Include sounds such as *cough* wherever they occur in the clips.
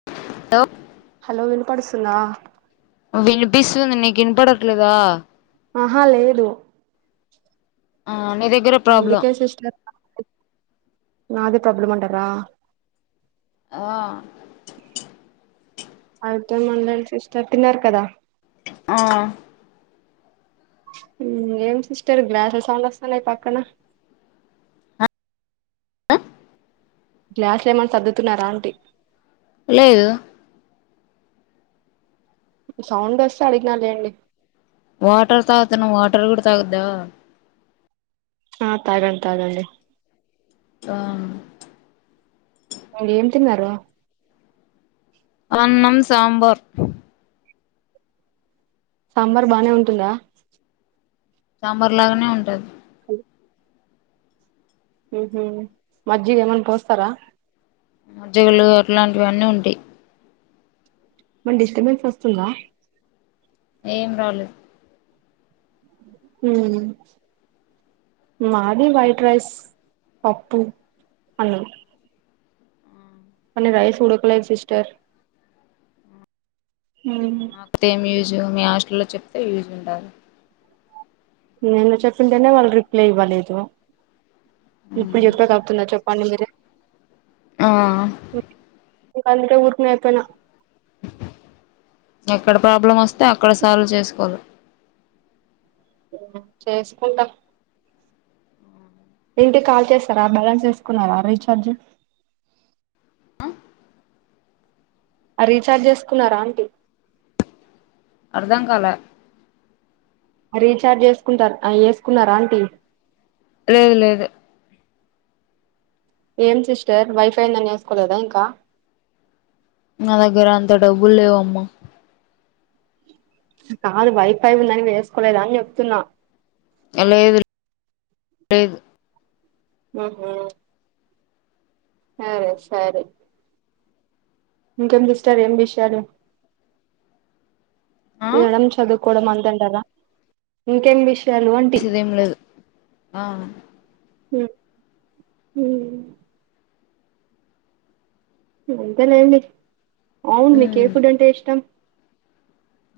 *unintelligible* Hello వినుపడుసుంద వినిపిస్తుంది నీకు వినిపడట్లేదా ఆహా లేదు ఆ నీ దగ్గర ప్రాబ్లం అందుకే సిస్టర్ నాదే ప్రాబ్లం అంటార ఆ అయితే మందలేండి సిస్టర్ తిన్నారు కదా ఆ ఏం సిస్టర్ గ్లాసులు సౌడ్ వస్తున్నాయి పక్కన గ్లాస్లు ఏమన్నా సర్దుతున్నారా అంటీ లేదు సౌండ్ వస్తే అడిగినా లేండి వాటర్ తాగుతున్న వాటర్ కూడా తాగుద్దా ఆ తాగండి తాగండి తామ్ మీర్ ఏం తిన్నారు అన్నం సాంబార్ సాంబార్ బానే ఉంటుందా సాంబార్ లాగానే ఉంటది హలో ఉహూ మజ్జిగ ఎమన్నా పోస్తారా మజ్జిగలు అట్లాంటివన్నీ ఉంటాయి మన్ డిస్టర్బెన్స్ వస్తుందా ఏం రాలు ఊ మాది వైట్ రైస్ పప్పుూ అన్నం అన్ని రైస్ ఉడకలే సిస్టర్ ఉ జూ మీ హాస్టల్లో చెప్తే యూజ్ వుంటాది నిన్న చెప్పింటేనే వాళ్ళు రిప్లై ఇవ్వలేదు ఇప్పుడు లిఫ్టో కాపుతున్నా చెప్ పని మిరు ఆ ఇంక అంతే ఊరుకునే అయిపోయినా ఎక్కడ ప్రాబ్లం వస్తే అక్కడ సాల్వ్ చేసుకోళ్ల ఊ చేసుకుంటాం ఏంటి కాల్ చేస్తారా బ్యాలన్స్ వేసుకున్నారా రీఛార్జ్ అ రీఛార్జ్ చేసుకున్నారా ఆంటీ అర్ధం కాలా రీఛార్జ్ ఏసుకుంటార ఏసుకున్నార ఆంటీ లేదు లేదు ఏం సిస్టర్ వైఫే ఉందని వేసుకోలేదా ఇంకా నా దగ్గర అంత డబ్బులు లేవమ్మా కాదు వై పై ఉందని వేసుకోలేదా అని చెప్తున్నా లేదు లేదు ఉహూ సరే సరి ఇంకేం దిస్టర్ ఏం విషయాలు ఆ తినడం చదువుకోవడం అన్ వద్దంటారా ఇంకెం విష్ సిదేంలేదు ఆ ఉ ఊ ఎంత న ఏమ్ లే అవును మీకే ఏ ఉమ్ ఫుడ్ అంటే ఇష్టం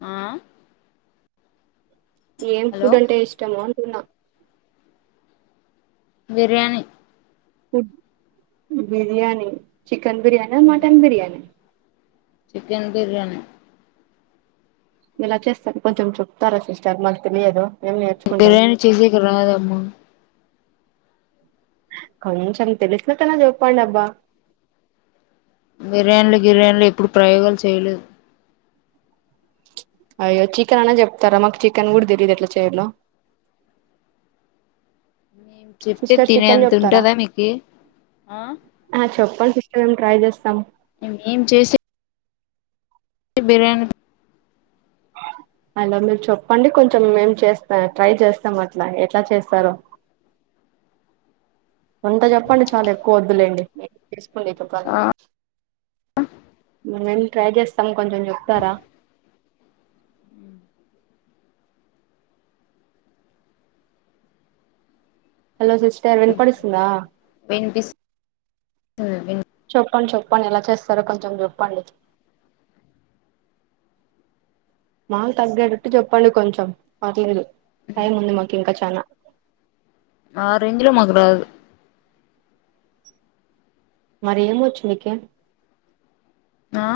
ఆ ఏం హలో ఫుడ్ అంటే ఇష్టమో అంటున్నా బిర్యానీి ఫ బిర్యానీ చి చికన్ బిర్యానా మటన్ బిర్యానా చికెన్ బిర్యానీ ఎలా చేస్తారు కొంచెం చెప్తారా సిస్టర్ మాకు తెలిదు బిర్యానీ చేసక రాదమ్మా కొంచెం తెలిసిన తన చూప్పడి అబ్బా బిర్యానీలు గిర్యానీలు ఎప్పుడు ప్రయోగాలు చేయలేదు అయ్యో చికెన్ అనే చెప్తారా మాకు చికెన్ కూడా తెలీదు ఎట్లా చేయలో నేము చెప్తే తినేంత ఉంటుందా మీకు ఆ ఆ చెప్పండి మేము ట్రై చేస్తాం ఏం చేసి బిరన్ అలా మీరు చెప్పండి కొంచెం మేం చేస్తా ట్రై చేస్తాం అట్లా ఎట్లా చేస్తారో కొంతా చెప్పండి చాలా ఎక్కువ వద్దులేండి ఉలికుప్పాల మేం ట్రై చేస్తాం కొంచెం చెప్తారా హలో సిస్టర్ వెనపడుస్తుందా వెన్పిస్ చెప్పండి చెప్పండి ఎలా చేస్తారో కొంచెం చెప్పండి మాలు తగ్గేటట్టు చెప్పండి కొంచెం పర్లేదు టైం ఉంది మాకు ఇంకా చాల ఆ రేంజ్ లో మాకు రాదు మరి ఏం వచ్చు నీక ఆ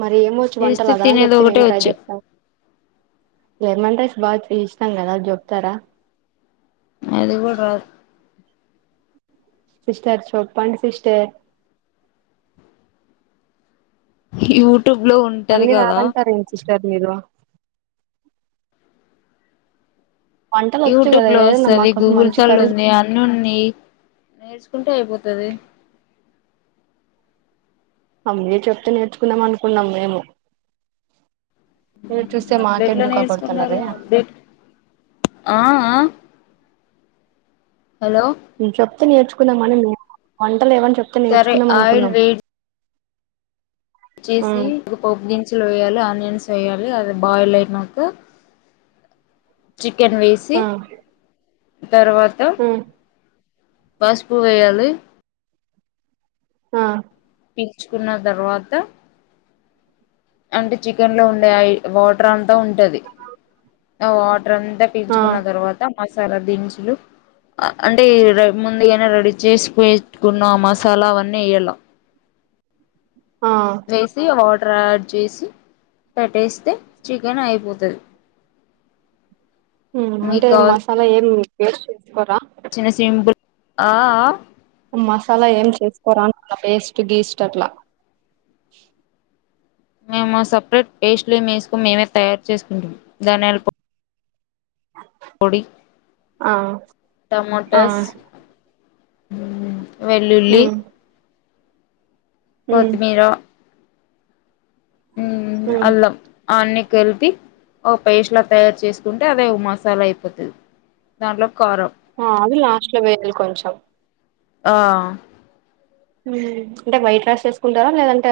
మరి ఏమోచ్చు వంటలు చేస్తే అదనా తినేది చెప్తే ఏం ఒకటే ట్రై వచ్చు చేస్తాం జర్మన్ రైస్ బాగా ఇష్టాం కదా చెప్తారా అది కూడా రాదు సిస్టర్ చోప్పడి సిస్టర్ ఇ హూర్ యూట్యూబ్ లో ఉంటది కదా ఏద యూట్యూబ్ లో ఏదైనా మా వస్తది కోసం గూగుల్ మంచి తల్లి కర్రీ ఉంది అన్ని ఉన్నాయి నేర్చుకుంటే అయిపోతది ఆ మీరు చెప్తే నేర్చుకుందం అనుకున్నాం మేము మీరు చూస్తే మాకే అట్లాట్ల డుంకా నేర్చుకుంటారు కొడుతున్నారే అప్డేట్ హలో చెప్తే నేర్చుకుందాం మనీ వంటలువన్ చెప్తే సరే ఆయుల్వేడ్ చేసి ఉమ్ పోపు దినుసులు వేయాలి ఆనియన్స్ చెయాలి అది బాయిల్ అయినాక చీకెన్ వేసి ఆ తర్వాత వాసుపు వేయాలి ఆ పించుకున్న తర్వాత అంటే చికెన్ లో ఉండయి వాటర్ అంత అ ఉంటది వాటర్ అంతా ఆ పీంచుకున్న తర్వాత మసాలా దినుసులు అంటే ముందుగానా రెడీ చేసి పెట్టుకున్నాం ఆ మసాలా అవన్నీ వేయాల ఆ వేసి హాట్ *unintelligible* చేసి పెట్టేస్తే చికెన్ అయిపోతుంది ఉహ్ అంటే మసాలా ఏం పేస్ట్ చేసుకోరా చిన్న సింపుల్ ఆ మసాలా ఏం చేసుకోరా అ పేస్ట్ గీస్ట్ అట్లా మేము సపరేట్ పేస్ట్లు మేసుకు మేమే తయారు చేసుకుంటాం దానియాల్ పొడి ఆ ఆ టమోటస్ మ్మ్ వెల్లుల్లి ఉమ్ ఉమ్ కొత్తిమీరా ఉమ్ అల్లం అన్నీ కలిపి ఒక పేస్ట్ లా తయారు చేసుకుంటే అదే మసాలా అయిపోతుంది దాంట్లో కారం ఆ అవి లాస్ట్ లో వేయాలి కొంచెం ఆ అంటే వైట్ రైస్ చేసుకుంటారా లేదంటే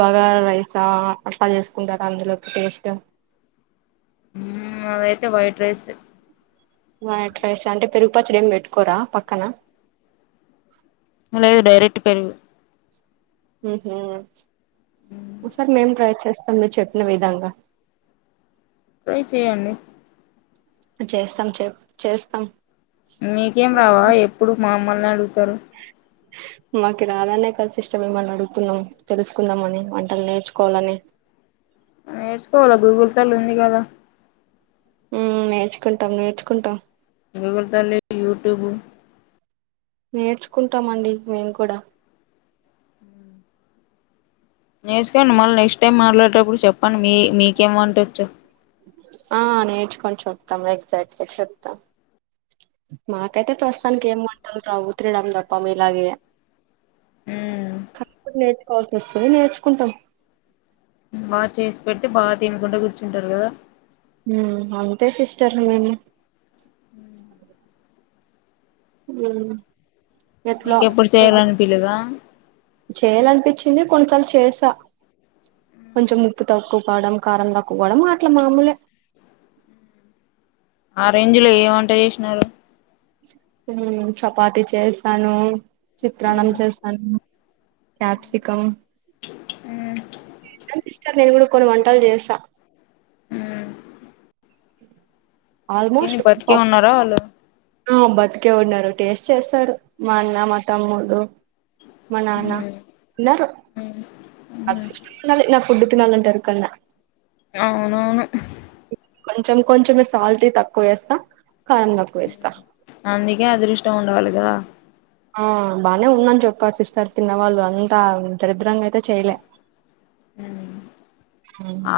బాగర రైసా అట్లా చేసుకుంటారా అందులోకి టేస్ట్ అదైతే వైట్ రైస్ వైట్ రైస్ అంటే పెరుగుపచ్చడి ఏం పెట్టుకోరా పక్కన అ లేదు డైరెక్ట్ పెరుగు సరే మేం ట్రై చేస్తాం మీరు చెప్పిన విధంగా ట్రై చేయండి చేస్తాం చే చేస్తాం మీకేం హ్మ్. రావా ఎప్పుడు మామల్నాడుతారు మాకి రాదనే కదు సిస్ట మిమ్మల్ని అడుగుతున్నాం తెలుసుకుందాం అని వంటలు నేర్చుకోవాలని నేర్చుకోవాల గూగుల్ తల్లి ఉంది కదా ఉహ్ నేర్చుకుంటాం నేర్చుకుంటాం గూగుల్ తల్లి యూట్యూబ్ నేర్చుకుంటామండి మేము కూడా నేర్చుకోండి మళ్ళీ నెక్స్ట్ టైమ్ మాట్లాడేటప్పుడు చెప్పండి మీ మీకేం వంటోచ్చో ఆ నేర్చుకొని చెప్తాం ఎగ్జాక్ట్గా చెప్తాం మాకైతే ప్రస్తుతానికి ఏం వంటలు రావూ తినడం తప్ప మీలాగే కా నేర్చుకోవాల్సి వస్తుంది నేర్చుకుంటాం బాగా చేసి పెడితే బాగా తినుకుంట కూర్చుంటారు కదా ఉహ్ అంతే సిస్టర్ మేము *inaudible* హ నీకెప్పుడు చేయాలనిపిలేదా ించింది కొంతసార్లు చేసా కొంచెం ముప్పు తక్కువ పవడం కారం త క్కువ డం అట్లా మామూలే ఆ రేంజ్ లో ఏ వంట చేసినారు చపాతి చేసాను చిత్రాణం చేస్తాను క్యాప్సికం ఉమ్ నాక్ ఇష్టమే నేను కూడా కొన్ని వంటలు చేస్తా హ తినీ బతికే ఉన్నారా వాళ్ళు ఆ బతికే ఉన్నారు టేస్ట్ చేస్తారు మా అన్న మా తమ్ముడు మ నాన్న ఉన్నారు కుడుతున్నాంగంటారు కొన్న అవునవును కొంచెం కొంచమే సాల్ట్ తక్కువ వేస్తా కారం తక్కువ వేస్తా అందుకే అదృష్టం ఉండవాలి గా ఆ బాగానే ఉందని చెప్పర్ సిస్టర్ తిన్నవాళ్ళు అంతా దరిద్రంగా అయితే చెయలే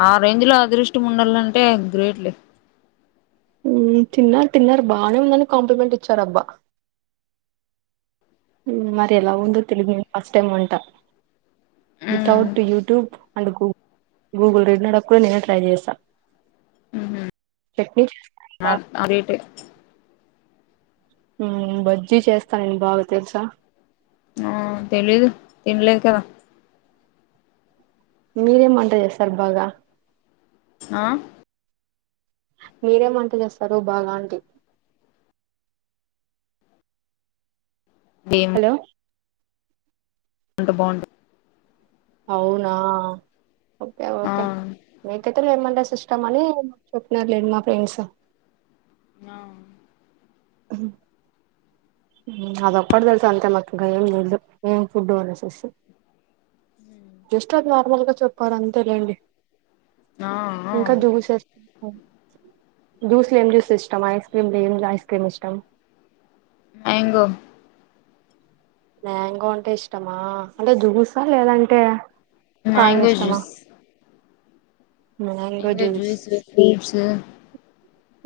ఆ రేంజ్ లో అదృష్టం వొండాల అంటే గ్రేట్లే తిన్నారు తిన్నారు బాగానే ఉందని కాంప్లిమెంట్ ఇచ్చారు అబ్బా మరి ఎలా ఉందో తెలుగు నేను ఫస్ట్ టైమ్ ఉంటా వితౌట్ యూట్యూబ్ అండ్ గూగు గూగుల్ రీడ్నడ కూడా నేనే ట్రై చేసా చట్నీ చేస్తాను ఆ బా అవేటి బజ్జీ చేస్తా నేను బాగా తెలుసా ఆ తెలీదు తినలేదు కదా మీరేం అంటది చేసార్ బాగా ఆ మీరేం వంట చేస్తారు బాగా అంటడి హలో ట బాగుంట అవునా ఓపే ఆ ఒకే *inaudible* లేమంట సిస్టమని చెప్పినర్ లేండి మా ఫ్రెండ్స్ ఆ అ అదొక్కటి తెలుసు అంతే మాకు ఇంకా ఏం లేదు ఏం ఫుడ్ అనేసేసి జస్ట్ అది నార్మల్గా చెప్పారు అంతే లేండి ఆ జ్యూస్ లో ఏం జ్యూస్ ఇష్టం ఐస్ క్రీమ్ లో ఏం ఐస్ క్రీమ్ ఇష్టం మాంగో మంగో అంటే ఇష్టమా అంటే జ్యూసా లేదంటే కాయ మ్యాంగో ఇష్టమా జూస్ మాంగో జ్యూస్ ఫ్రూట్స్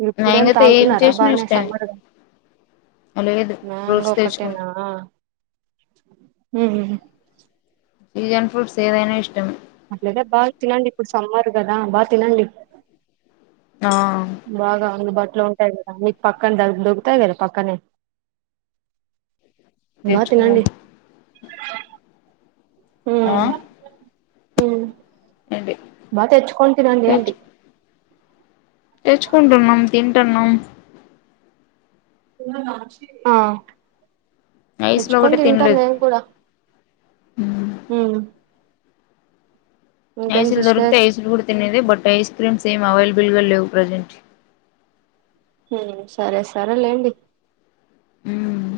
ఇప్పుడేం మ్యాంగోతో ఏం తాగుతున్నారా చేసినా బాగానే ఇష్టమే సమ్మర్గా లేదు మ్యాంగా ఫ్రూట్స్ తెచ్చుకున్నాం ఒకటేనా మ్మ్ చీజన్ ఫ్రూట్స్ ఏదైనా ఇష్టం అట్లద బాగా తినండి ఇప్పుడు సమ్మర్ కదా బాగా తినండి ఆ బాగా అందు బాట్ అట్లా ఉంటాయి కదా మీకు పక్కన దొ దొరుకుతాయి కదా పక్కనే బాగా తెచ్చుకునం తినండి ఆ హ ఏంటి బా తెచ్చకొ తనండి అంటి తెచ్చు తెచ్చుకుంటున్నాం తీన్ కుుట్టనం ఆ తెచ్చుకొని తింటా నేను కూడా హ మ్మ్ ఐస్ల్ దొరుకుతే సిస్టర్ ఐస్ల్ కూడా తినేది but ice creams same available గా లేవు ప్రజెంట్ హ సరే సరేలేండి మ్మ్